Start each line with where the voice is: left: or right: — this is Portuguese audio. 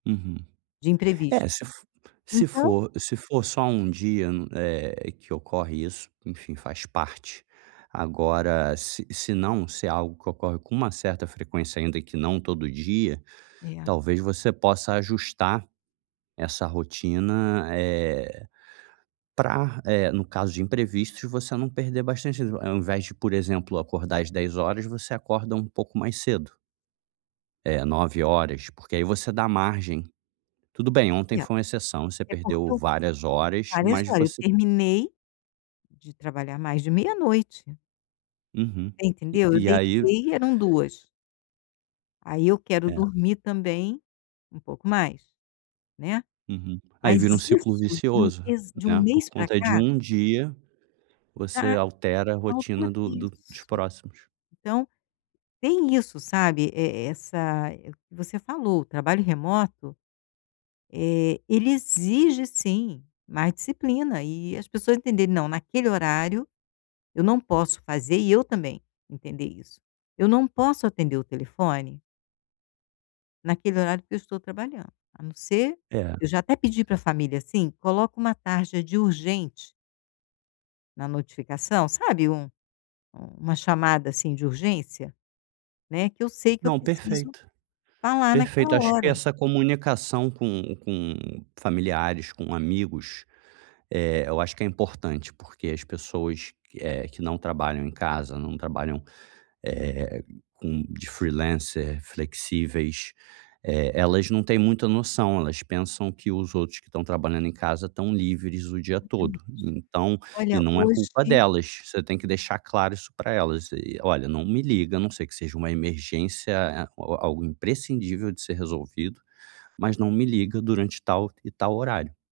right: Uhum.
left: De imprevisto,
right: É, se f se
left: então
right: for se for só um dia no eh, que ocorre isso, enfim, faz parte. Agora se senão, se é algo que ocorre com uma certa frequência, ainda que não todo dia,
left: É.
right: talvez você possa ajustar essa rotina, eh, pra, eh, no caso de imprevistos, de você não perder bastantes o ao invés de, por exemplo, acordar às 10h00 você acorda um pouco mais cedo. Eh, 9h00 porque aí você dá margem. Tudo bem, ontem
left: É.
right: foi uma exceção, você
left: É porque
right: perdeu
left: eu
right: várias horas,
left: várias
right: mas
left: horas, eu
right: você
left: terminei de trabalhar mais de meia-noite.
right: Uhum.
left: Você
right: E
left: entendeu? Eu
right: e aí
left: deitei eram 2h00. Aí eu quero
right: É.
left: dormir também um pouco mais, né.
right: Uhum. Aí
left: Mas
right: vira um ciclo
left: isso, de um
right: vicioso,
left: mês de um
right: né. Por
left: mês para
right: conta de
left: cá
right: 1 dia você
left: Da
right: altera a
left: da outra
right: rotina do do os
left: isso.
right: próximos.
left: Então tem isso, sabe, e essa é o que você falou, o trabalho remoto, eh, ele exige sim mais disciplina e as pessoas entenderem: "Não, naquele horário eu não posso fazer", e eu também entender isso: "Eu não posso atender o telefone" "naquele horário que eu estou trabalhando. A não ser"
right: É.
left: eu já até pedi para família assim: "Coloca um tarja de urgente" "na notificação", sabe, um uma chamada, assim, de urgência, né, que eu sei que eu
right: Não,
left: preciso
right: perfeito.
left: falar naquela
right: Perfeito, acho que
left: hora.
right: essa comunicação com com familiares, com amigos, eh, eu acho que é importante, porque as pessoas que eh, que não trabalham em casa, não trabalham, eh, com de freelancer flexíveis, eh, elas não têm muito a noção, elas pensam que os outros que estão trabalhando em casa estão livres o dia todo,
left: tamente.
right: então e
left: Olha,
right: não é culpa
left: hoje
right: delas, você tem que deixar claro isso para elas e: "Olha, não me liga a não ser que seja uma emergência, eh, ou algo imprescindível de ser resolvido. Mas não me liga durante tal e tal horário".